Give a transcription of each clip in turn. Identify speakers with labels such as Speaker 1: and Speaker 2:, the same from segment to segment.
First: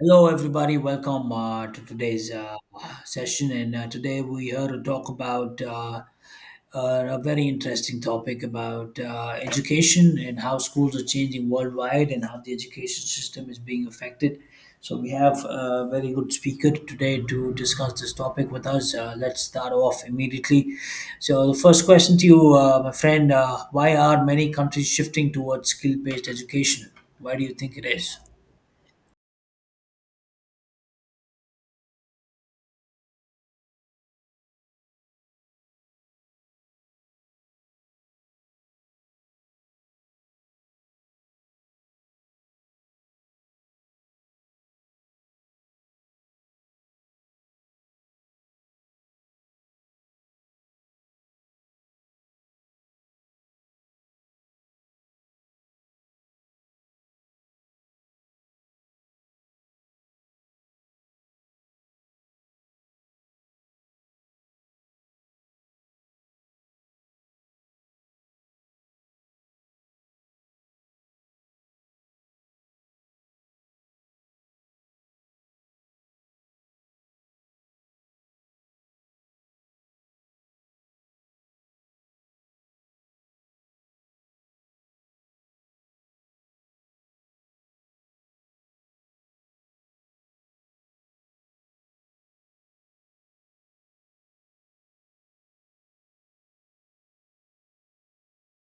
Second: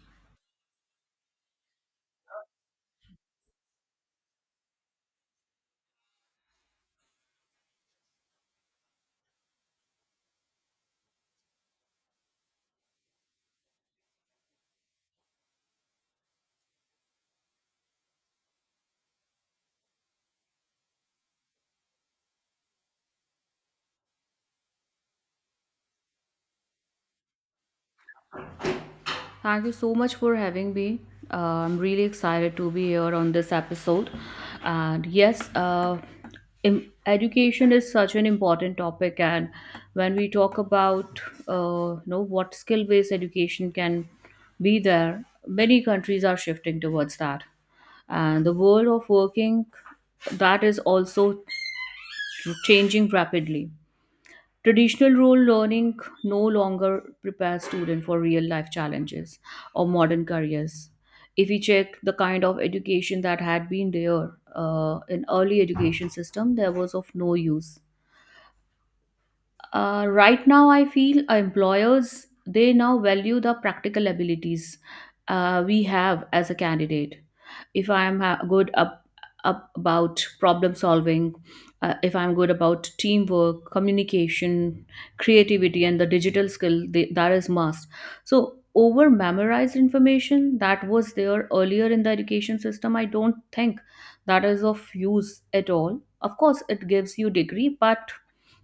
Speaker 1: Hello, everybody. Welcome to today's session. And today we here to talk about a very interesting topic about education and how schools are changing worldwide and how the education system is being affected. So we have a very good speaker today to discuss this topic with us. Let's start off immediately. So the first question to you, my friend: why are many countries shifting towards skill-based education? Why do you think it is?
Speaker 2: Thank you so much for having me. I'm really excited to be here on this episode. And yes, education is such an important topic. And when we talk about, what skill-based education can be there, many countries are shifting towards that. And the world of working, that is also changing rapidly. Traditional role learning no longer prepares students for real life challenges or modern careers. If we check the kind of education that had been there in early education system, there was of no use. Right now I feel employers they now value the practical abilities we have as a candidate. If I am good up, up about problem solving, if I'm good about teamwork communication creativity and the digital skill they, that is must. So over memorized information that was there earlier in the education system I don't think that is of use at all. Of course it gives you degree, but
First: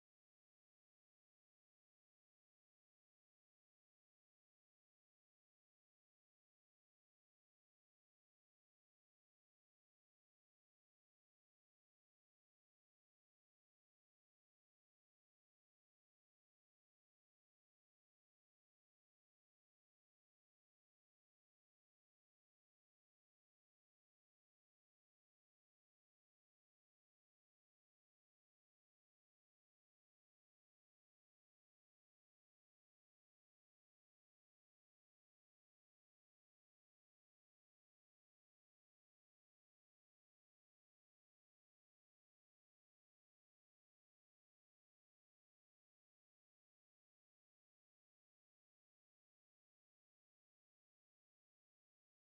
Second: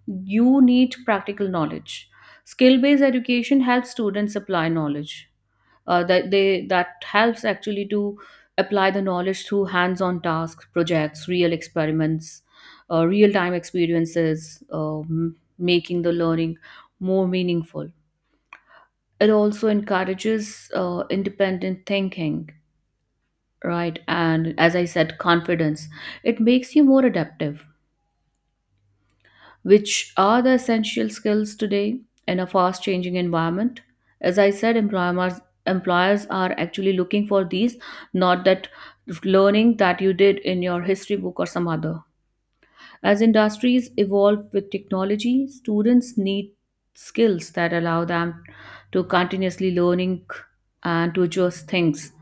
Speaker 2: you need practical knowledge. Skill based education helps students apply knowledge. That they that helps actually to apply the knowledge through hands on tasks, projects, real experiments, real time experiences, making the learning more meaningful. It also encourages independent thinking, right? And as I said, confidence. It makes you more adaptive which are the essential skills today in a fast changing environment. As I said, employers are actually looking for these, not that learning that you did in your history book or some other. As industries evolve with technology, students need skills that allow them to continuously learning and to adjust things.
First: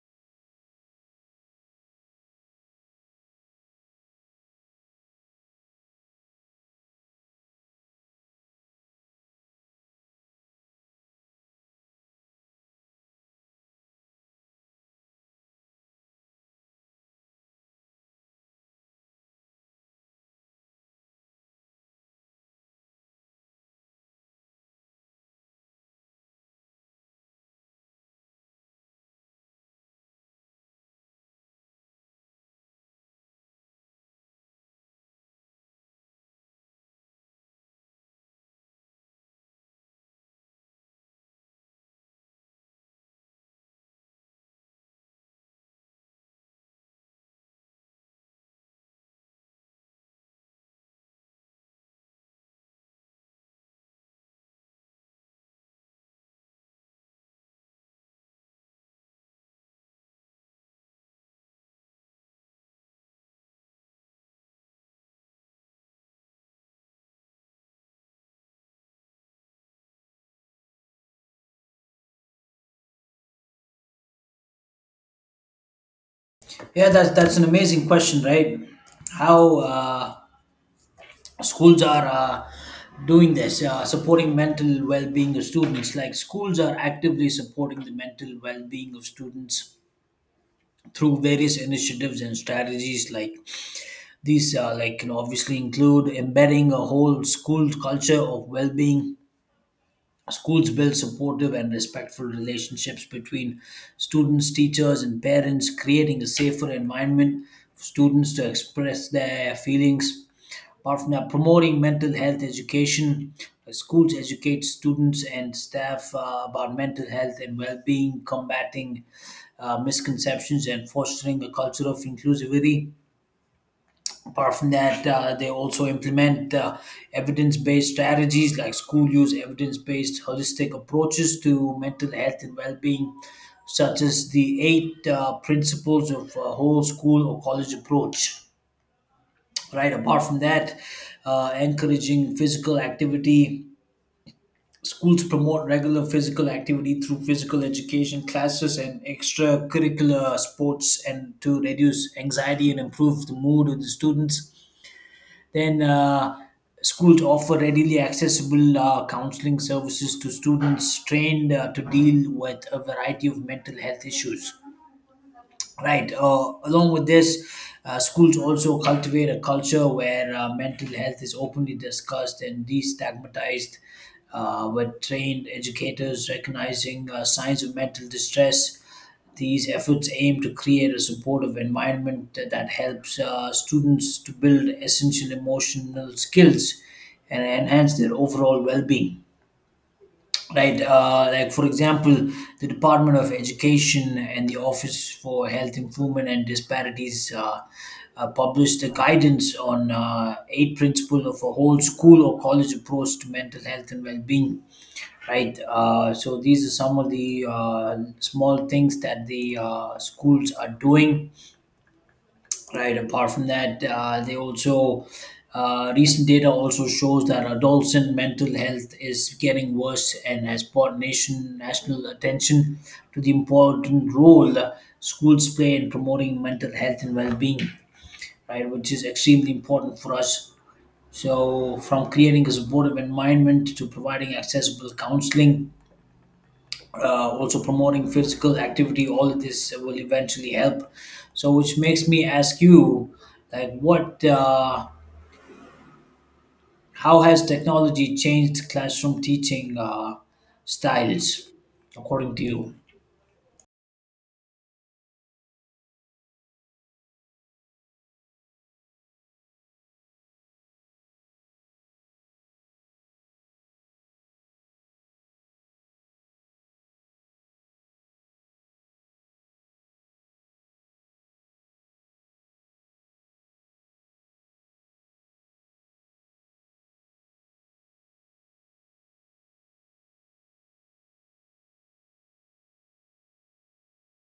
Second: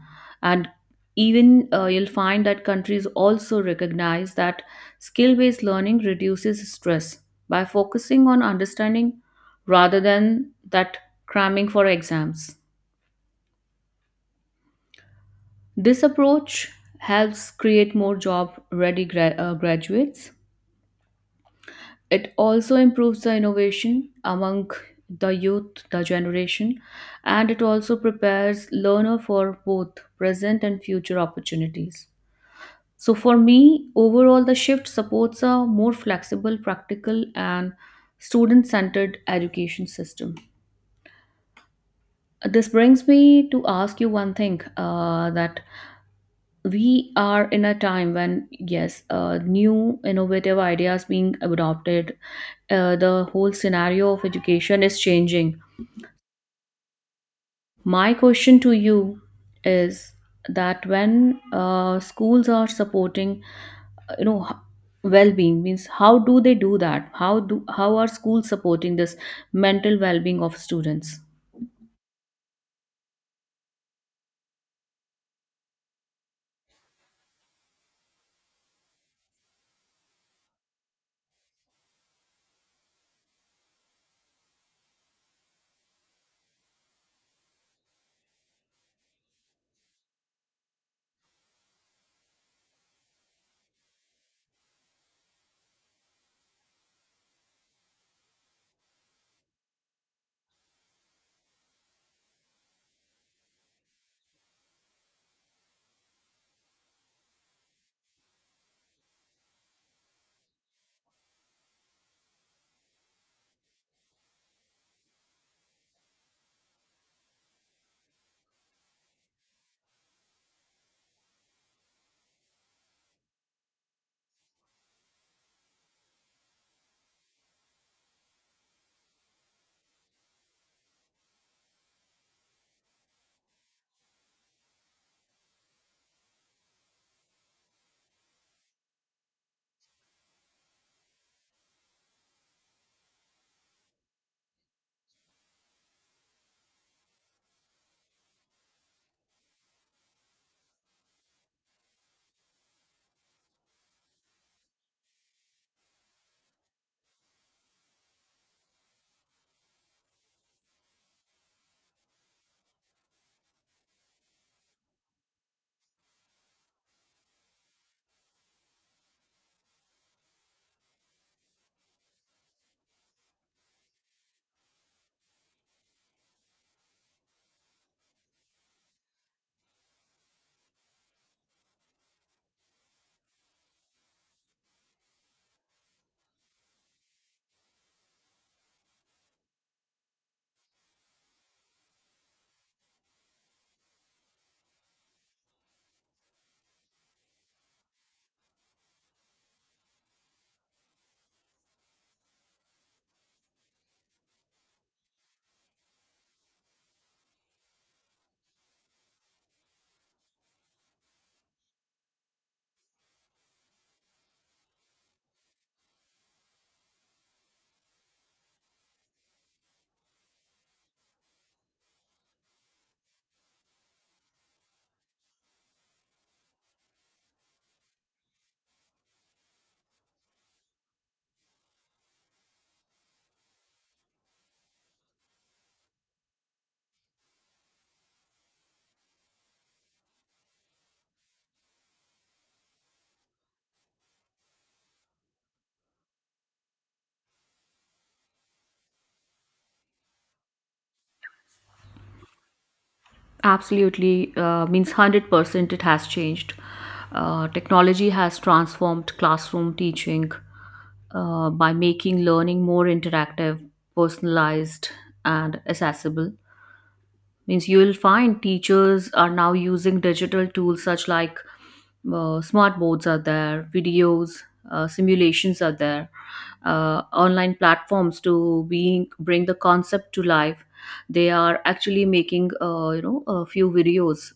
Speaker 2: And even you'll find that countries also recognize that skill based learning reduces stress by focusing on understanding rather than that cramming for exams. This approach helps create more job ready graduates. It also improves the innovation among the youth the generation, and it also prepares learner for both present and future opportunities. So for me overall the shift supports a more flexible practical and student centered education system. This brings me to ask you one thing, that we are in a time when yes, new innovative ideas being adopted, the whole scenario of education is changing. My question to you is that when schools are supporting, uh, you know h- well-being means how do they do that, how do, how are schools supporting this mental well-being of students?
Speaker 1: Yeah, that's an amazing question, right? How schools are doing this, supporting mental well-being of students. Like schools are actively supporting the mental well-being of students through various initiatives and strategies. Like these, obviously include embedding a whole school culture of well-being. Schools build supportive and respectful relationships between students, teachers, and parents, creating a safer environment for students to express their feelings. Apart from that, promoting mental health education. Schools educate students and staff about mental health and well being, combating misconceptions, and fostering a culture of inclusivity. Apart from that, they also implement evidence-based strategies like school use evidence-based holistic approaches to mental health and well-being, such as the eight principles of a whole school or college approach. Right. Apart from that, encouraging physical activity. Schools promote regular physical activity through physical education classes and extracurricular sports, and to reduce anxiety and improve the mood of the students. Then schools offer readily accessible counseling services to students trained to deal with a variety of mental health issues. Right. Along with this, schools also cultivate a culture where mental health is openly discussed and destigmatized, with trained educators recognizing signs of mental distress. These efforts aim to create a supportive environment that helps students to build essential emotional skills and enhance their overall well being, right? Like for example, the Department of Education and the Office for Health Improvement and Disparities published a guidance on eight principles of a whole school or college approach to mental health and well-being, right? So these are some of the small things that the schools are doing, right? Apart from that, they also recent data also shows that adults mental health is getting worse and has brought nation national attention to the important role schools play in promoting mental health and well-being, right? Which is extremely important for us. So, from creating a supportive environment to providing accessible counseling, also promoting physical activity, all of this will eventually help. So which makes me ask you, like what how has technology changed classroom teaching styles according to you?
Speaker 2: Absolutely, means 100% it has changed. Technology has transformed classroom teaching by making learning more interactive, personalized, and accessible. Means you will find teachers are now using digital tools such like smart boards are there, videos, simulations are there, online platforms to being bring the concept to life. They are actually making, a few videos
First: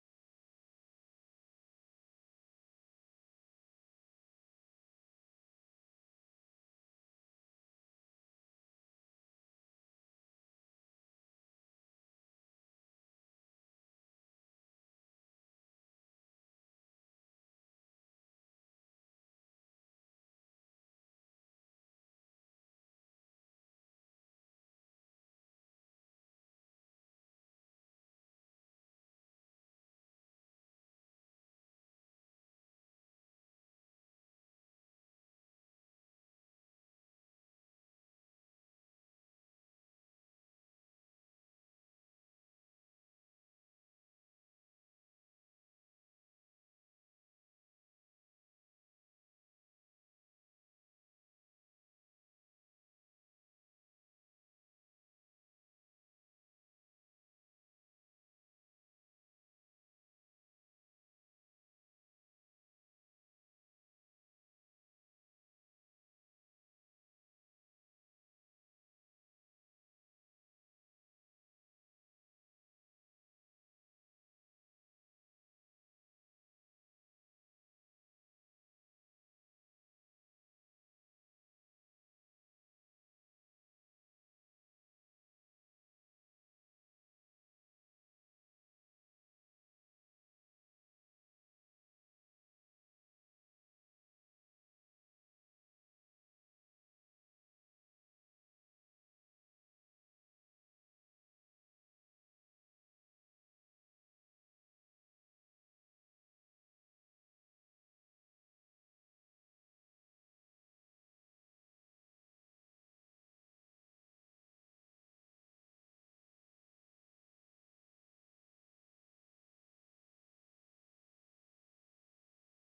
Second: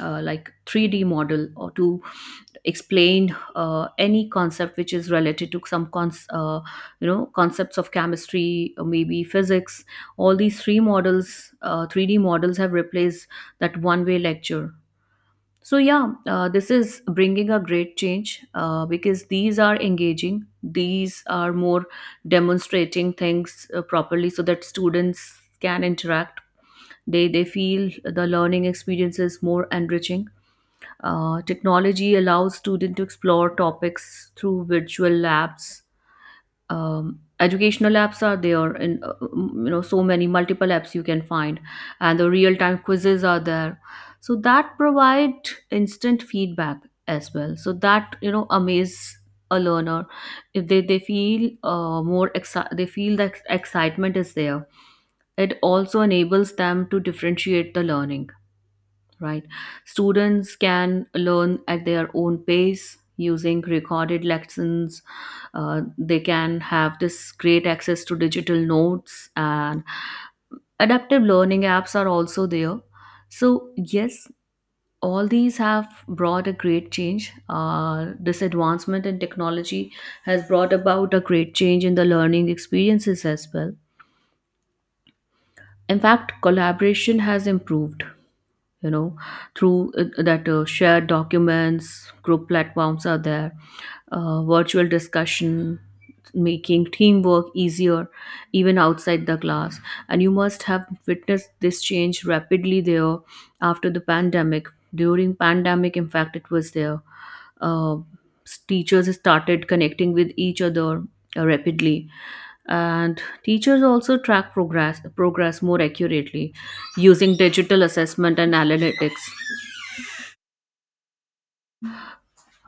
Speaker 2: like 3D model or to explain any concept which is related to some concepts of chemistry or maybe physics. All these three models, 3D models have replaced that one way lecture. So yeah, this is bringing a great change, because these are engaging, these are more demonstrating things properly so that students can interact. They feel the learning experience is more enriching. Technology allows students to explore topics through virtual labs, educational apps are there, and so many multiple apps you can find, and the real time quizzes are there so that provide instant feedback as well, so that you know amaze a learner. If they feel they feel that excitement is there. It also enables them to differentiate the learning, right? Students can learn at their own pace using recorded lessons. They can have this great access to digital notes, and adaptive learning apps are also there. So yes, all these have brought a great change. This advancement in technology has brought about a great change in the learning experiences as well. In fact, collaboration has improved, you know through that shared documents, group platforms are there, virtual discussion, making teamwork easier even outside the class. And you must have witnessed this change rapidly there after the pandemic. During pandemic, in fact, it was there. Uh, teachers started connecting with each other rapidly, and teachers also track progress more accurately using digital assessment and analytics.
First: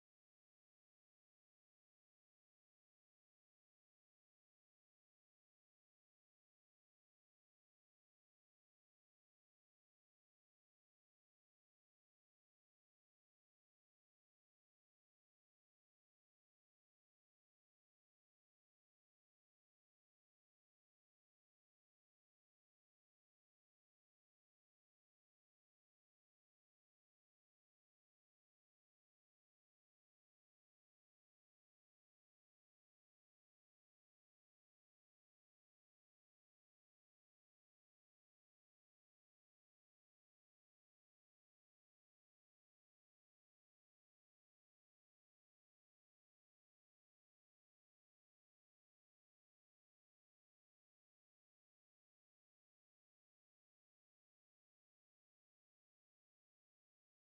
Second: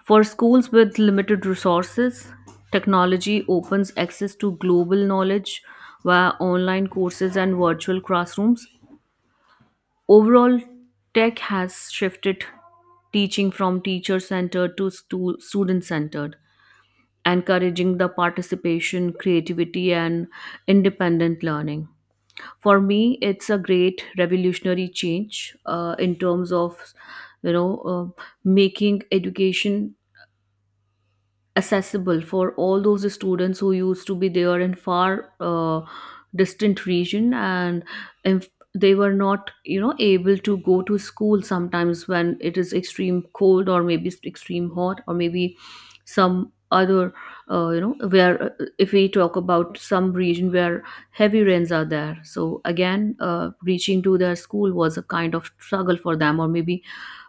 Speaker 2: For schools with limited resources, technology opens access to global knowledge via online courses and virtual classrooms. Overall, tech has shifted teaching from teacher centered to student centered, encouraging the participation, creativity, and independent learning. For me, it's a great revolutionary change in terms of, you know making education accessible for all those students who used to be there in far distant region. And if they were not, you know, able to go to school sometimes when it is extreme cold, or maybe it's extreme hot, or maybe some other, you know where if we talk about some region where heavy rains are there, so again reaching to their school was a kind of struggle for them, or maybe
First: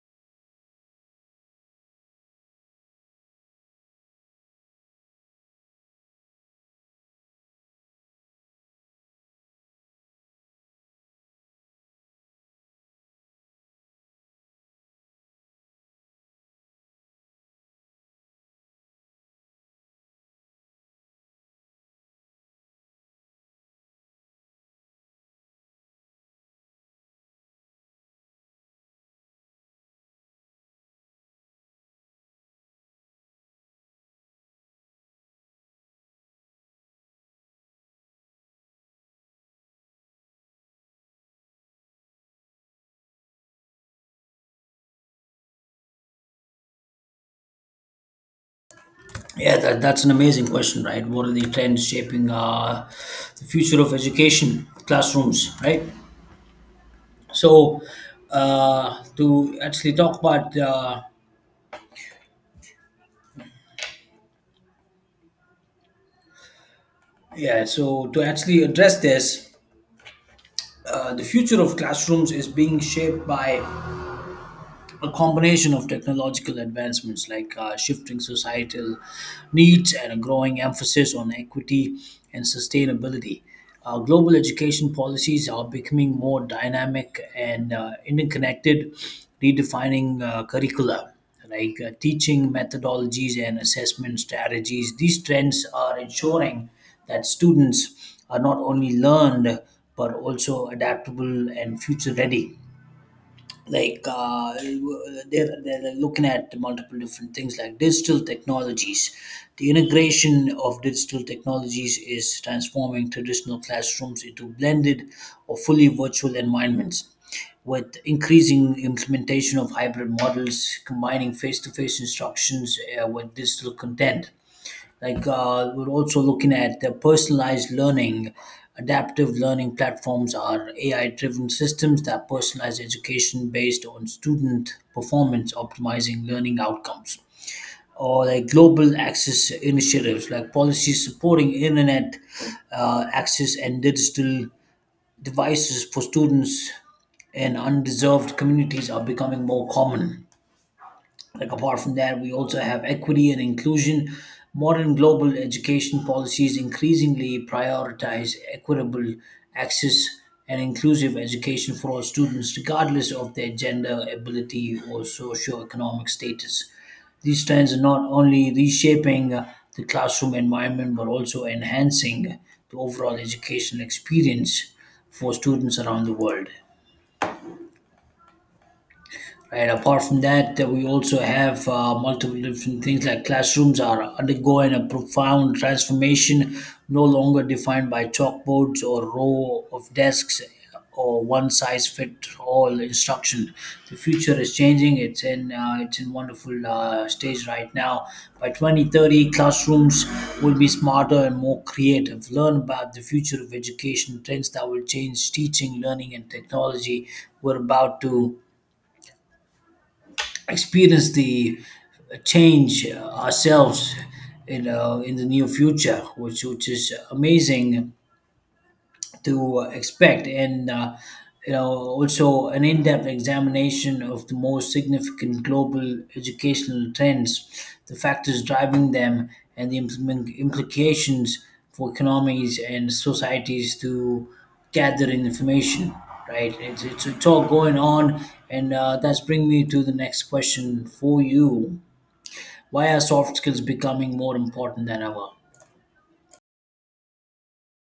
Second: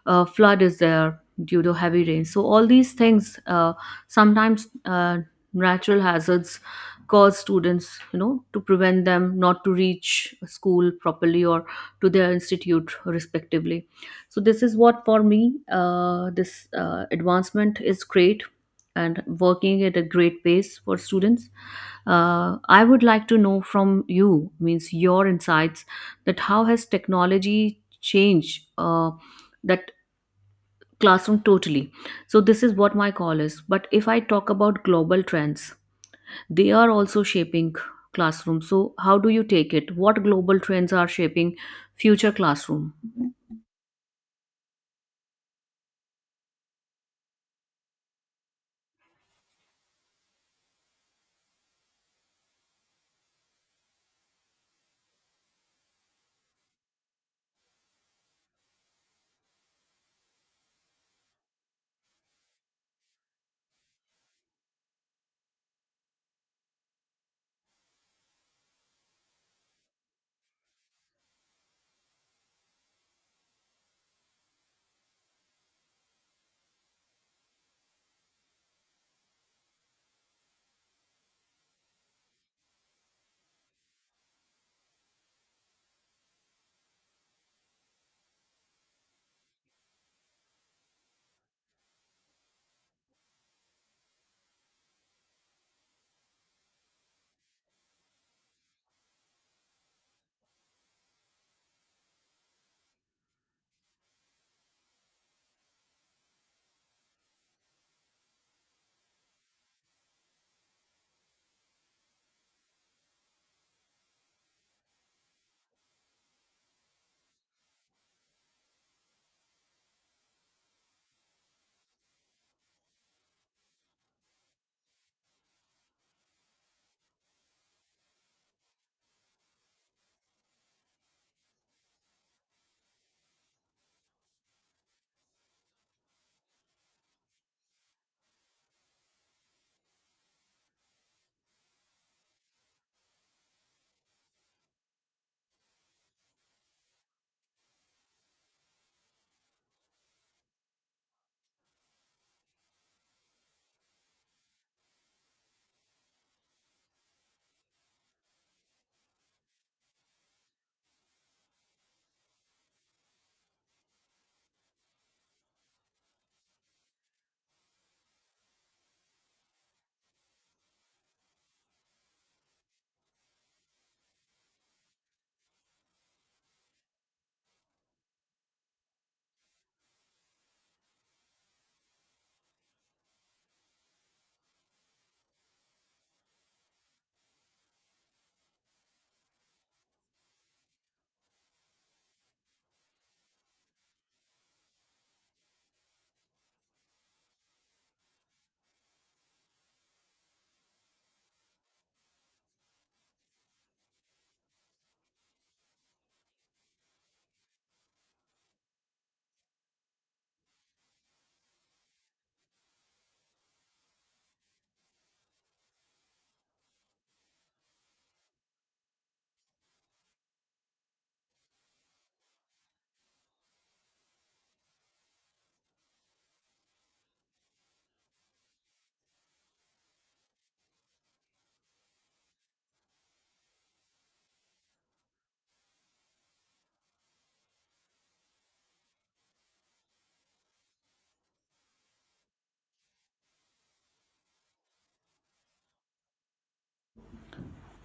Speaker 2: flood is there due to heavy rain. So all these things, sometimes natural hazards cause students, you know, to prevent them not to reach school properly, or to their institute respectively. So this is what for me, this advancement is great and working at a great pace for students. I would like to know from you, means your insights, that how has technology changed, that classroom totally. So this is what my call is. But if I talk about global trends, they are also shaping classroom. So how do you take it, what global trends are shaping future classroom?
Speaker 1: Yeah, that's an amazing question, right? What are the trends shaping the future of education classrooms, right? So to actually talk about yeah so to actually address this, the future of classrooms is being shaped by a combination of technological advancements like shifting societal needs and a growing emphasis on equity and sustainability. Global education policies are becoming more dynamic and interconnected, redefining curricula like teaching methodologies and assessment strategies. These trends are ensuring that students are not only learned but also adaptable and future ready, like they're looking at multiple different things like digital technologies. The integration of digital technologies is transforming traditional classrooms into blended or fully virtual environments with increasing implementation of hybrid models combining face-to-face instructions with digital content. Like we're also looking at the personalized learning, adaptive learning platforms are AI driven systems that personalize education based on student performance optimizing learning outcomes, or like global access initiatives like policies supporting internet access and digital devices for students in undeserved communities are becoming more common. Like apart from that, we also have equity and inclusion. Modern global education policies increasingly prioritize equitable access and inclusive education for all students, regardless of their gender, ability, or socioeconomic status. These trends are not only reshaping the classroom environment but also enhancing the overall educational experience for students around the world. And apart from that, we also have multiple different things like classrooms are undergoing a profound transformation, no longer defined by chalkboards or row of desks or one size fit all instruction. The future is changing. It's in wonderful stage right now. By 2030, classrooms will be smarter and more creative. Learn about the future of education, trends that will change teaching, learning, and technology. We're about to experience the change ourselves, you know, in the near future, which is amazing to expect, and you know, also an in-depth examination of the most significant global educational trends, the factors driving them, and the implications for economies and societies to gather information, right? It's all going on. And that's bringing me to the next question for you: why are soft skills becoming more important than ever?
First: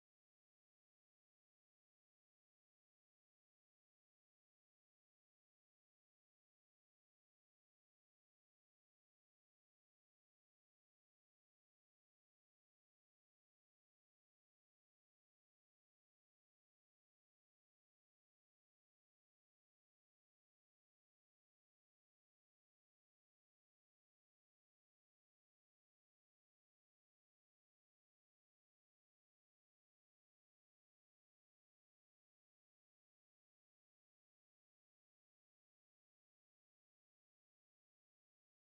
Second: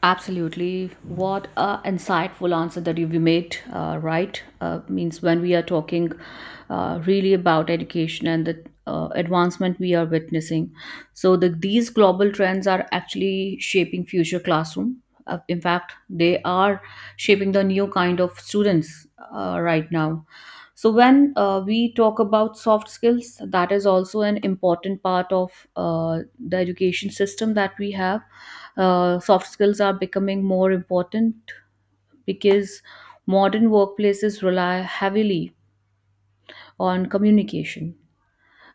Speaker 2: Absolutely. What a insightful answer that you've made, right? Means When we are talking really about education and the advancement we are witnessing. So these global trends are actually shaping future classroom. In fact, they are shaping the new kind of students right now. So when we talk about soft skills, that is also an important part of the education system that we have. Soft skills are becoming more important because modern workplaces rely heavily on communication,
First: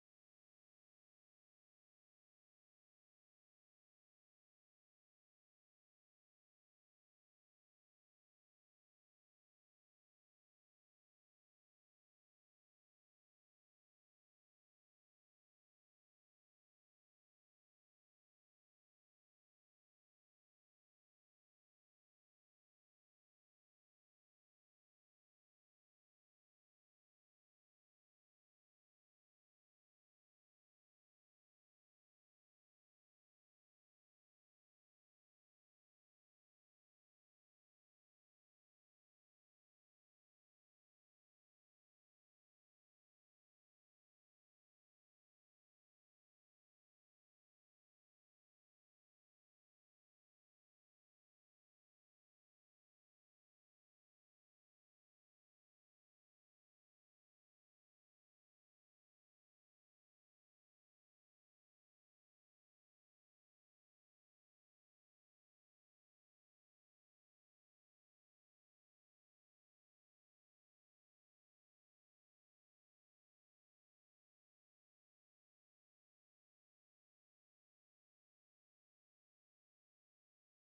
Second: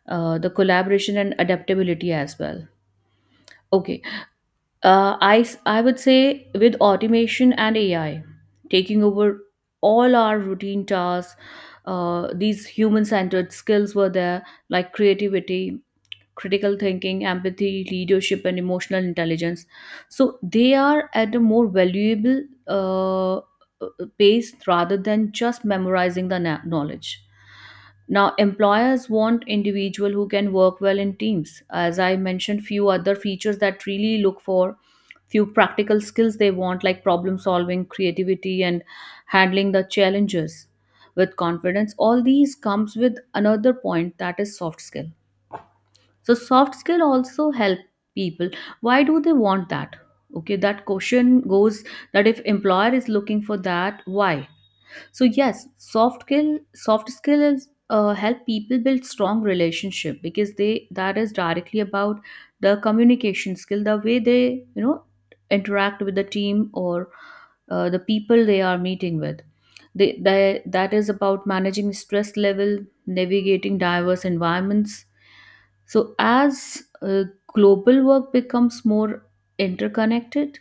Speaker 2: the collaboration, and adaptability as well. Okay, I would say with automation and AI taking over all our routine tasks, these human centered skills were there, like creativity, critical thinking, empathy, leadership, and emotional intelligence. So they are at a more valuable uh, pace rather than just memorizing the knowledge. Now, employers want individual who can work well in teams. As I mentioned, few other features that really look for, few practical skills they want like problem solving, creativity, and handling the challenges with confidence. All these comes with another point, that is soft skill. So soft skill also help people. Why do they want that? Okay, that question goes that if employer is looking for that, why? So yes, soft skill is, help people build strong relationship, because they that is directly about the communication skill, the way they, you know, interact with the team, or the people they are meeting with. That is about managing stress level, navigating diverse environments. So, as global work becomes more interconnected,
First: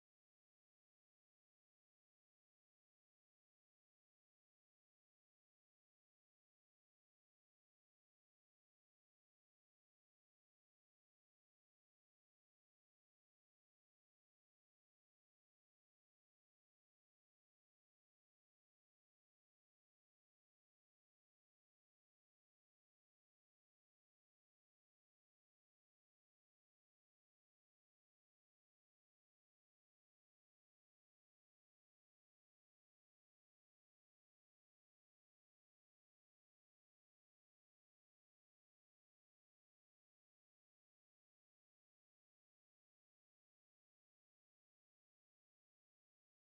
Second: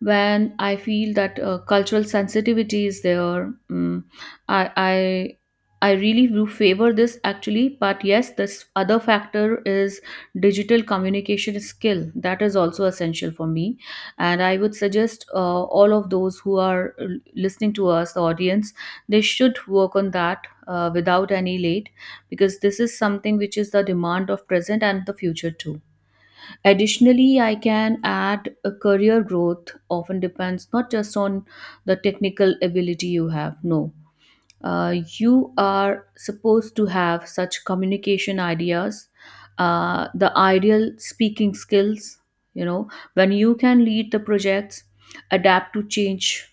Speaker 2: when I feel that cultural sensitivity is there. Mm, I, I I really do favor this actually, but yes, this other factor is digital communication skill. That is also essential for me, and I would suggest all of those who are listening to us, the audience, they should work on that without any late, because this is something which is the demand of present and the future too. Additionally, I can add a career growth often depends not just on the technical ability you have. No, you are supposed to have such communication ideas, the ideal speaking skills. You know, when you can lead the projects, adapt to change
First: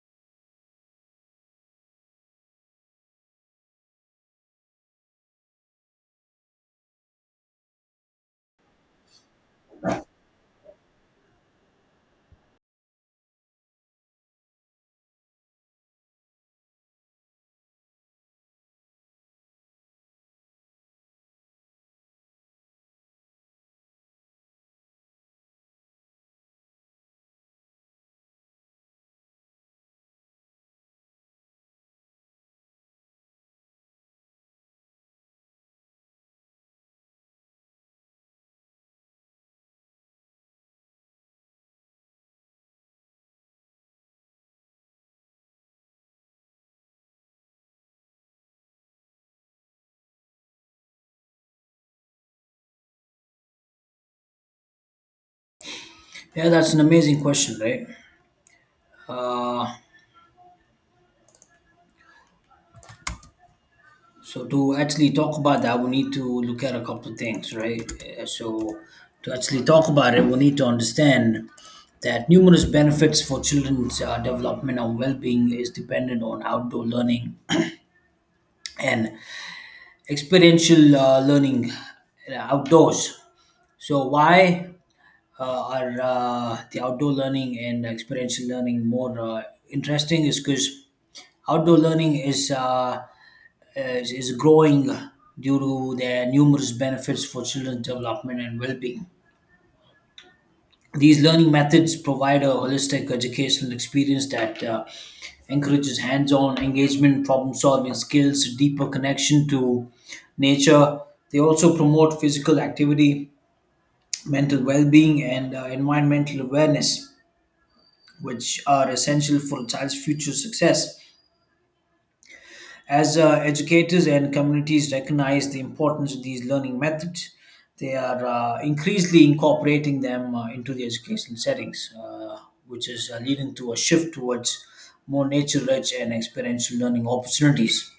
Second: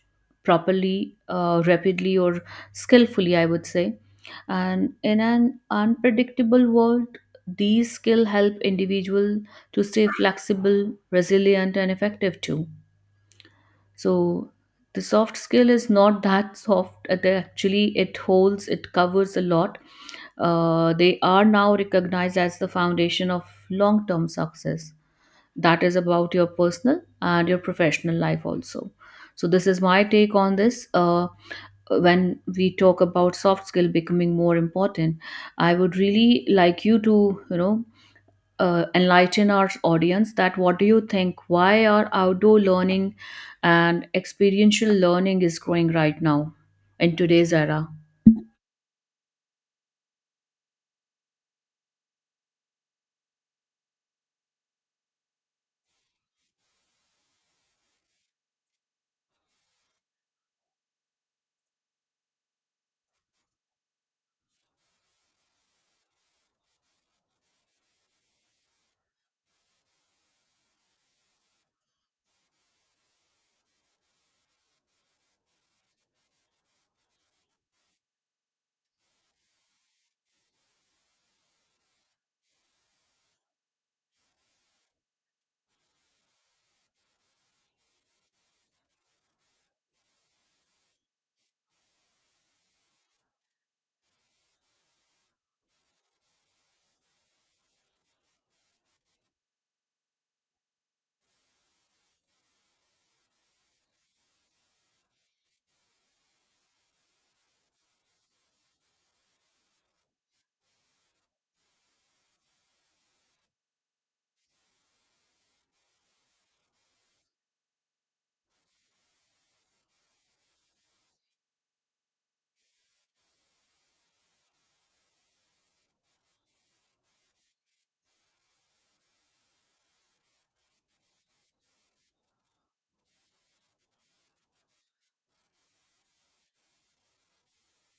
Speaker 2: properly, rapidly, or skillfully, I would say, and in an unpredictable world, these skills help individual to stay flexible, resilient, and effective too. So the soft skill is not that soft. They Actually, it holds, it covers a lot. They are now recognized as the foundation of long-term success. That is about your personal and your professional life also. So this is my take on this. When we talk about soft skill becoming more important, I would really like you to enlighten our audience that what do you think, why are outdoor learning and experiential learning is growing right now in today's era?
Speaker 1: Yeah, that's an amazing question, right. So to actually talk about that, we need to look at a couple of things, right? So to actually talk about it, we need to understand that numerous benefits for children's development and well-being is dependent on outdoor learning and experiential learning outdoors. So why are the outdoor learning and experiential learning more interesting? Is because outdoor learning is growing due to their numerous benefits for children's development and well-being. These learning methods provide a holistic educational experience that encourages hands-on engagement, problem-solving skills, deeper connection to nature. They also promote physical activity, mental well-being, and environmental awareness, which are essential for a child's future success. As educators and communities recognize the importance of these learning methods, they are increasingly incorporating them into the educational settings, which is leading to a shift towards more nature-rich and experiential learning opportunities.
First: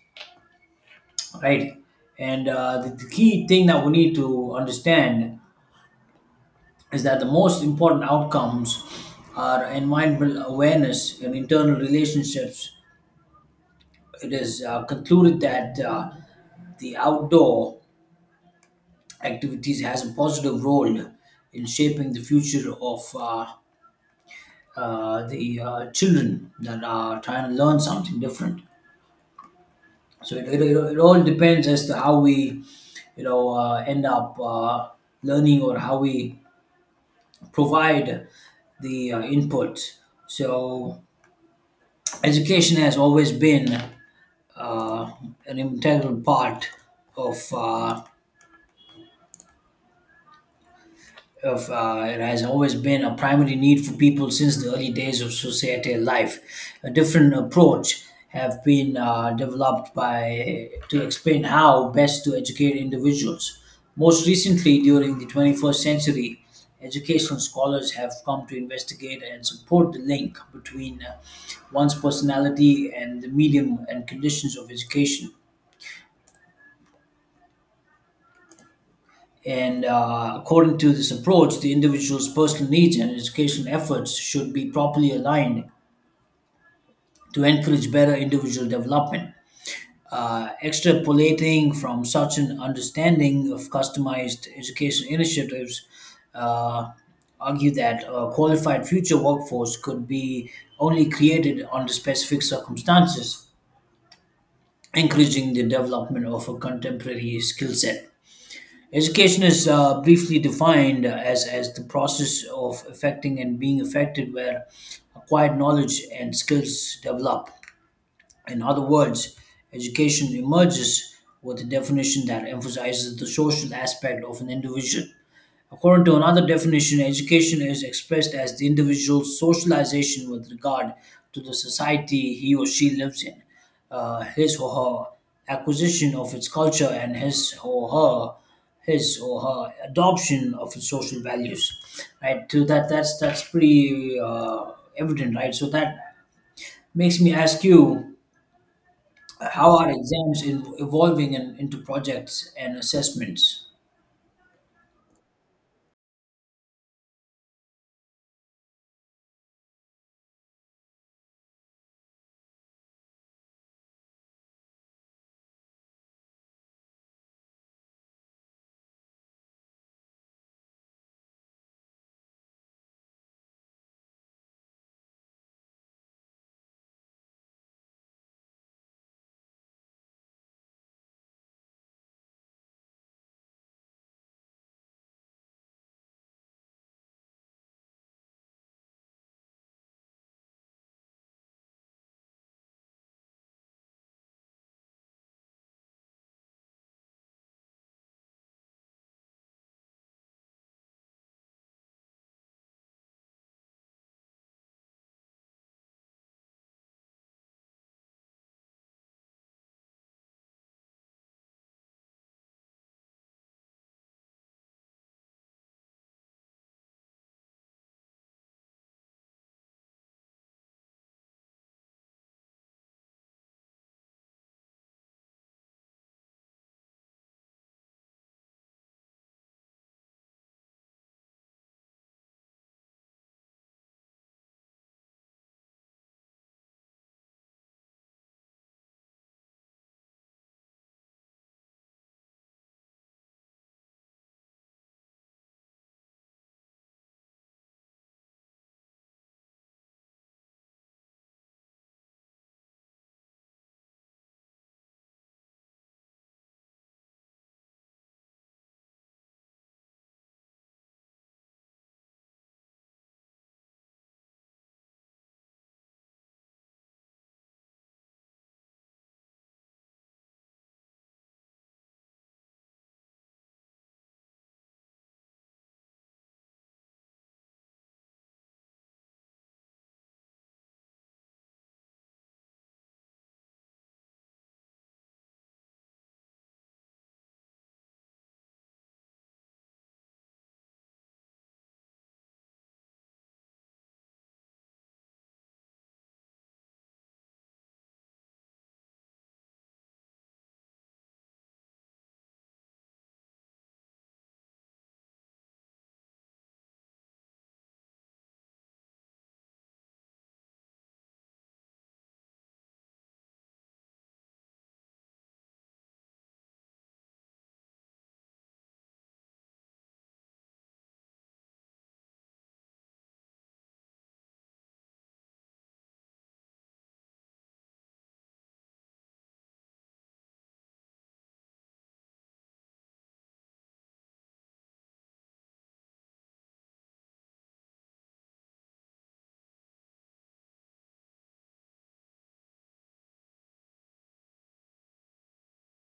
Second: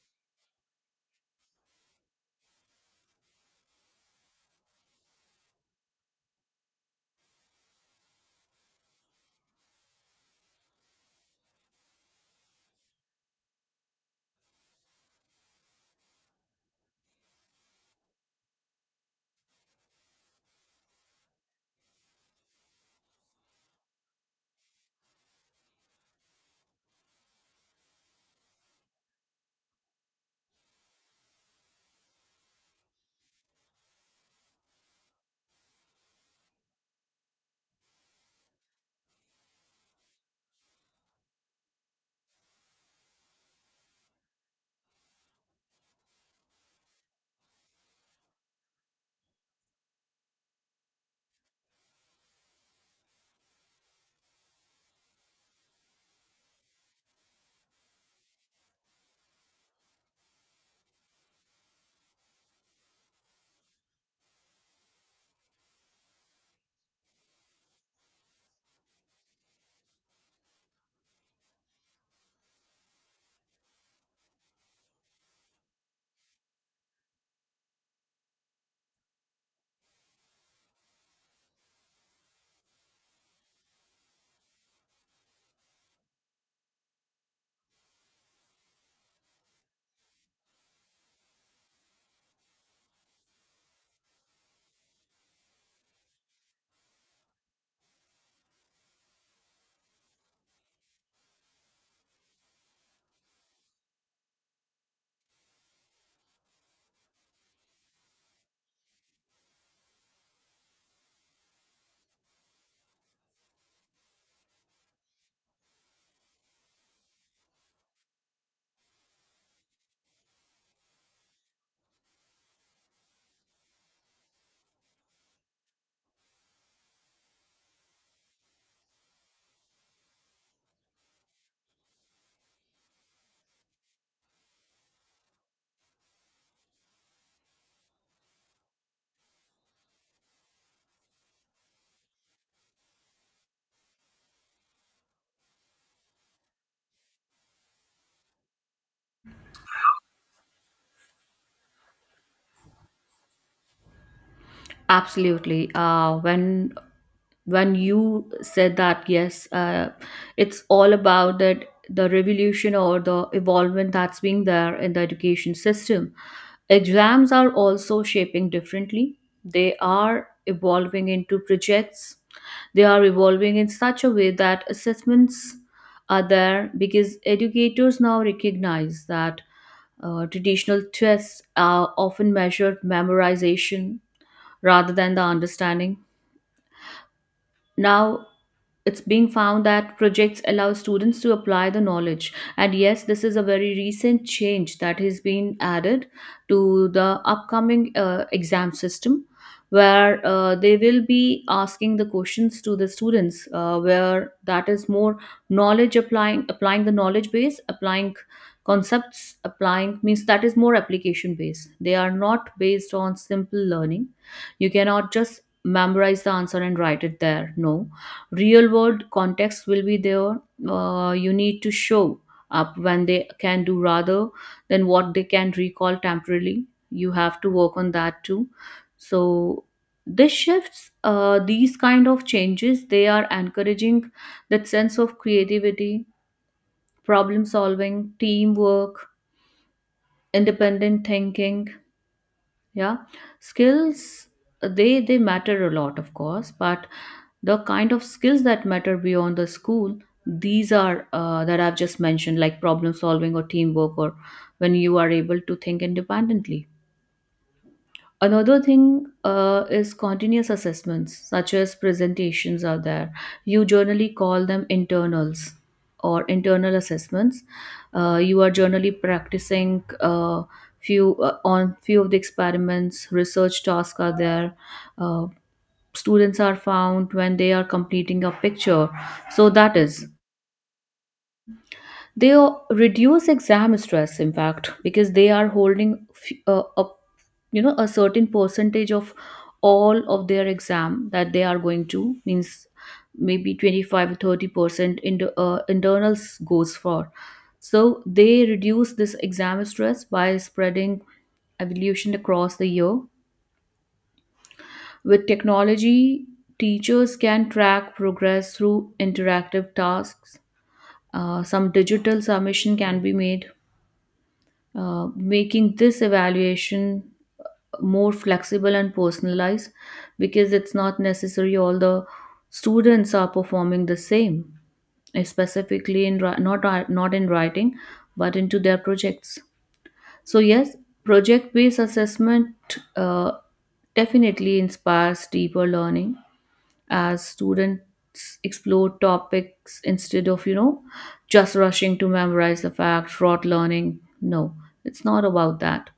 Speaker 1: Right, and the key thing that we need to understand is that the most important outcomes are environmental awareness and internal relationships. It is concluded that. The outdoor activities has a positive role in shaping the future of the children that are trying to learn something different. So it all depends as to how we, you know, end up learning, or how we provide the input. So education has always been uh, an integral part of uh, of it has always been a primary need for people since the early days of societal life. A different approach have been developed by to explain how best to educate individuals. Most recently, during the 21st century, educational scholars have come to investigate and support the link between one's personality and the medium and conditions of education. And according to this approach, the individual's personal needs and educational efforts should be properly aligned to encourage better individual development. Extrapolating from such an understanding of customized education initiatives, uh, argue that a qualified future workforce could be only created under specific circumstances, encouraging the development of a contemporary skill set. Education is briefly defined as the process of affecting and being affected where acquired knowledge and skills develop. In other words, education emerges with a definition that emphasizes the social aspect of an individual. According to another definition, education is expressed as the individual's socialization with regard to the society he or she lives in, his or her acquisition of its culture, and his or her adoption of its social values. Right? So that's pretty evident, right? So that makes me ask you, how are evolving into projects and assessments?
Speaker 2: Absolutely. When you said that, yes, it's all about that. The revolution or the evolvement that's being there in the education system, exams are also shaping differently. They are evolving into projects. They are evolving in such a way that assessments are there, because educators now recognize that traditional tests are often measured memorization rather than the understanding. Now it's being found that projects allow students to apply the knowledge, and yes, this is a very recent change that has been added to the upcoming exam system, where they will be asking the questions to the students, where that is more knowledge applying applying the knowledge base, applying concepts, applying means that is more application based. They are not based on simple learning. You cannot just memorize the answer and write it there. No, real world context will be there. You need to show up when they can do rather than what they can recall temporarily. You have to work on that too. So this shifts, these kind of changes, they are encouraging that sense of creativity, problem solving, teamwork, independent thinking, yeah. Skills, they matter a lot of course, but the kind of skills that matter beyond the school, these are that I've just mentioned, like problem solving or teamwork, or when you are able to think independently. Another thing is continuous assessments such as presentations are there. You generally call them internals or internal assessments. You are generally practicing, few on few of the experiments, research tasks are there. uh, Students are found when they are completing a picture. So that is, they reduce exam stress, in fact, because they are holding a, you know, a certain percentage of all of their exam that they are going to, means maybe 25 or 30% in the, internals goes for. So they reduce this exam stress by spreading evolution across the year. With technology, teachers can track progress through interactive tasks. Some digital submission can be made, making this evaluation more flexible and personalized, because it's not necessary all the students are performing the same, eh, specifically in not in writing, but into their projects. So yes, project-based assessment definitely inspires deeper learning, as students explore topics instead of, you know, just rushing to memorize the fact. Rote learning, no, it's not about that.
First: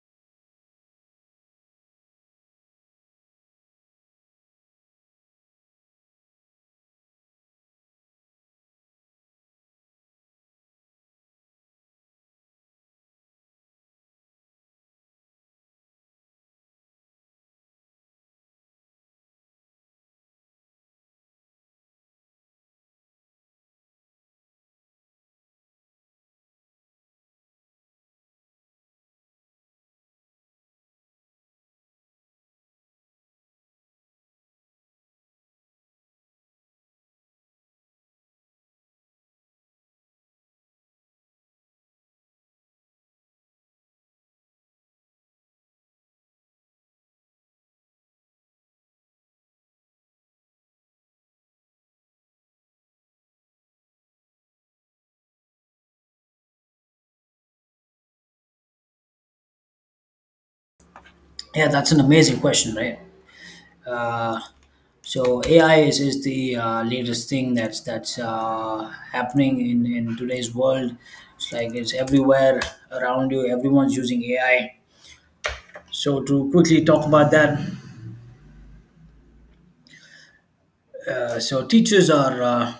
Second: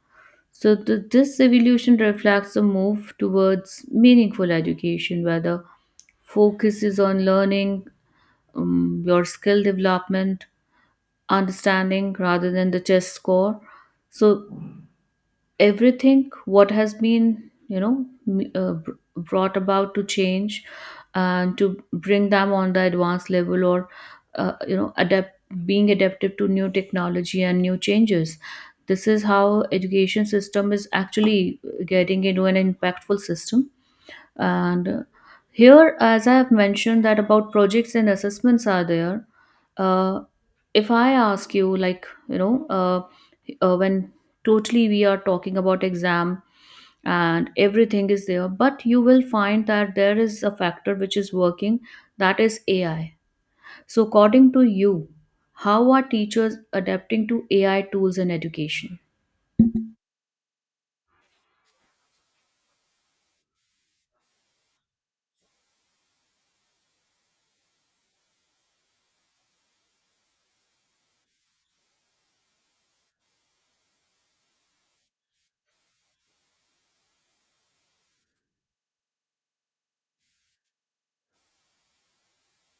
Speaker 2: So this evolution reflects a move towards meaningful education where the focus is on learning, your skill development, understanding rather than the test score. So everything what has been, you know, brought about to change and to bring them on the advanced level, or you know, adapt, being adaptive to new technology and new changes. This is how education system is actually getting into an impactful system. And here, as I have mentioned that about projects and assessments are there, uh, if I ask you, like, when totally we are talking about exam and everything is there, but you will find that there is a factor which is working, that is AI. So according to you, how are teachers adapting to AI tools in education?
Speaker 1: Yeah, that's an amazing question, right? Uh, So AI is the latest thing that's that's happening in today's world. It's like it's everywhere around you. Everyone's using AI. So to quickly talk about that, so teachers are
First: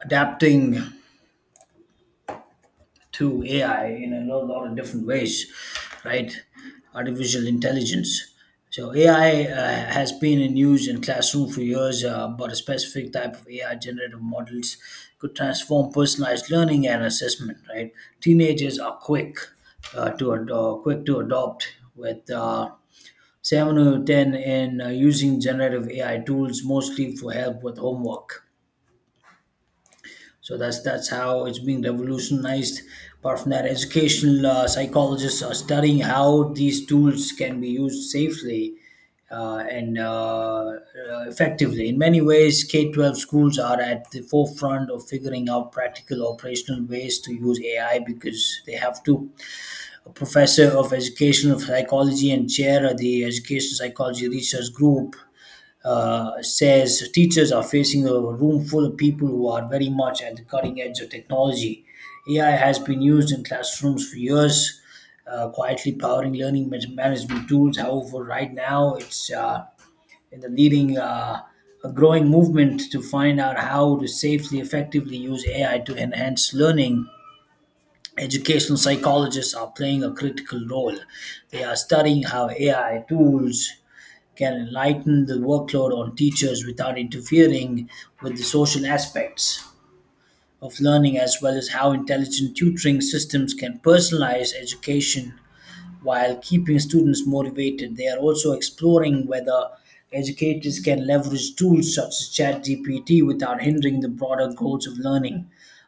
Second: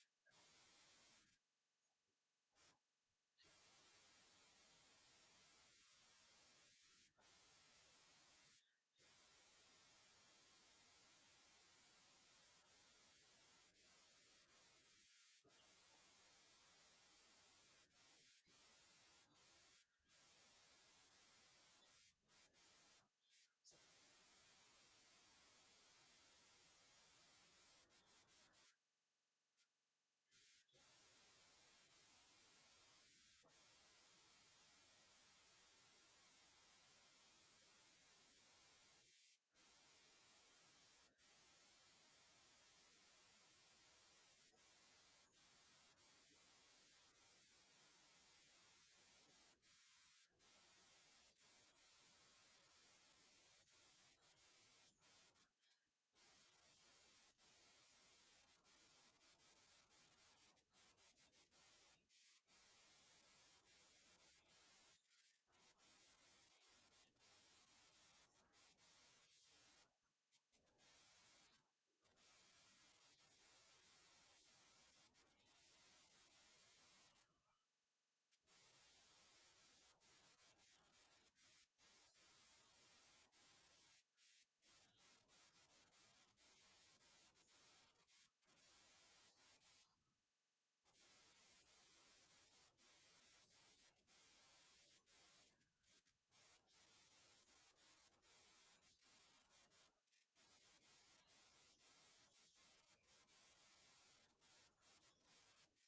Speaker 1: adapting to AI in a lo- lot of different ways, right? Artificial intelligence. So AI has been in use in classroom for years, but a specific type of AI generative models could transform personalized learning and assessment. Right, teenagers are quick quick to adopt with seven out of ten in using generative AI tools mostly for help with homework. So that's how it's being revolutionized. Apart from that, educational psychologists are studying how these tools can be used safely and uh, effectively. In many ways, K 12 schools are at the forefront of figuring out practical operational ways to use AI because they have to. A professor of educational psychology and chair of the educational psychology research group says teachers are facing a room full of people who are very much at the cutting edge of technology. AI has been used in classrooms for years, quietly powering learning management tools. However, right now it's in the leading a growing movement to find out how to safely, effectively use AI to enhance learning. Educational psychologists are playing a critical role. They are studying how AI tools can lighten the workload on teachers without interfering with the social aspects of learning, as well as how intelligent tutoring systems can personalize education while keeping students motivated. They are also exploring whether educators can leverage tools such as ChatGPT without hindering the broader goals of learning.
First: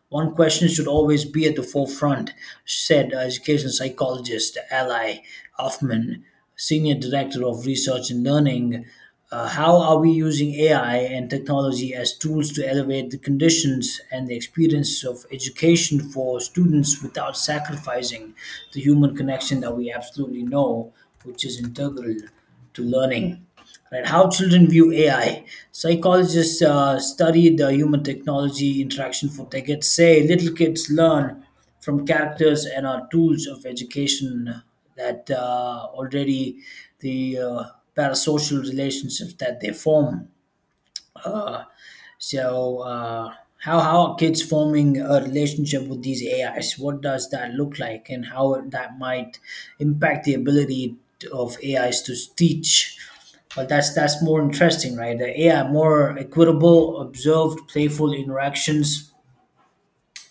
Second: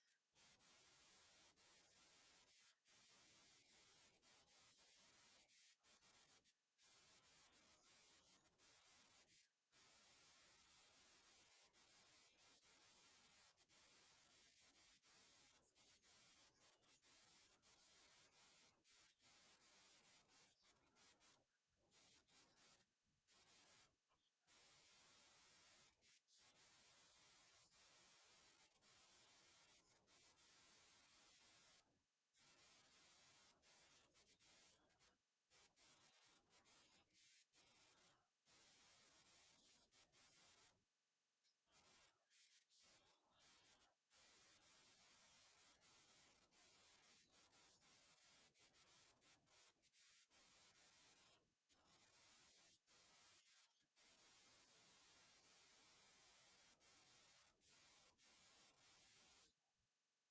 Speaker 1: One question should always be at the forefront, said education psychologist Ally Hoffman, senior director of research and learning. How are we using AI and technology as tools to elevate the conditions and the experience of education for students without sacrificing the human connection that we absolutely know, which is integral to learning? Right, how children view AI. Psychologists study the human technology interaction for decades. Say little kids learn from characters and are tools of education that already the parasocial relationships that they form. So, how are kids forming a relationship with these AIs? What does that look like, and how that might impact the ability of AIs to teach? Well, that's more interesting, right? The AI more equitable, observed, playful interactions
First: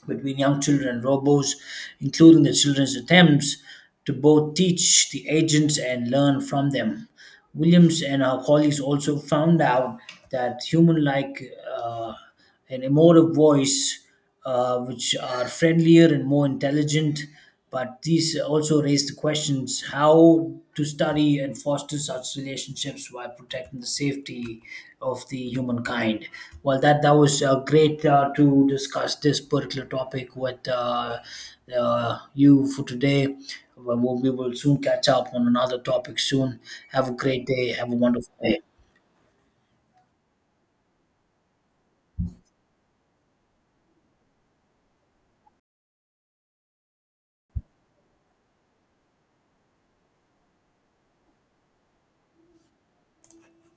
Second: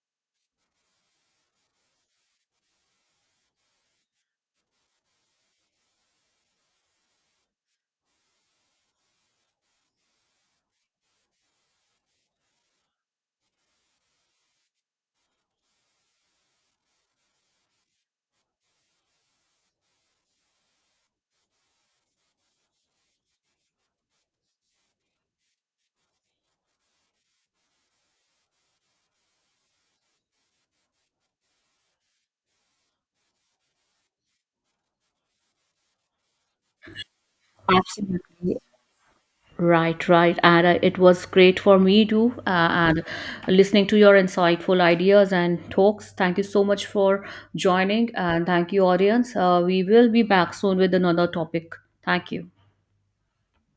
Speaker 1: between young children and robots, including the children's attempts to both teach the agents and learn from them. Williams and her colleagues also found out that human like uh, an emotive voice, which are friendlier and more intelligent, but these also raise the questions how to study and foster such relationships while protecting the safety of the humankind. Well, that was great to discuss this particular topic with you for today. Well, we will soon catch up on another topic soon. Have a great day. Have a wonderful
Speaker 2: Absolutely.
Speaker 1: day.
Speaker 2: Right, right. And it was great for me too. And listening to your insightful ideas and talks. Thank you so much for joining. And thank you, audience. We will be back soon with another topic. Thank you.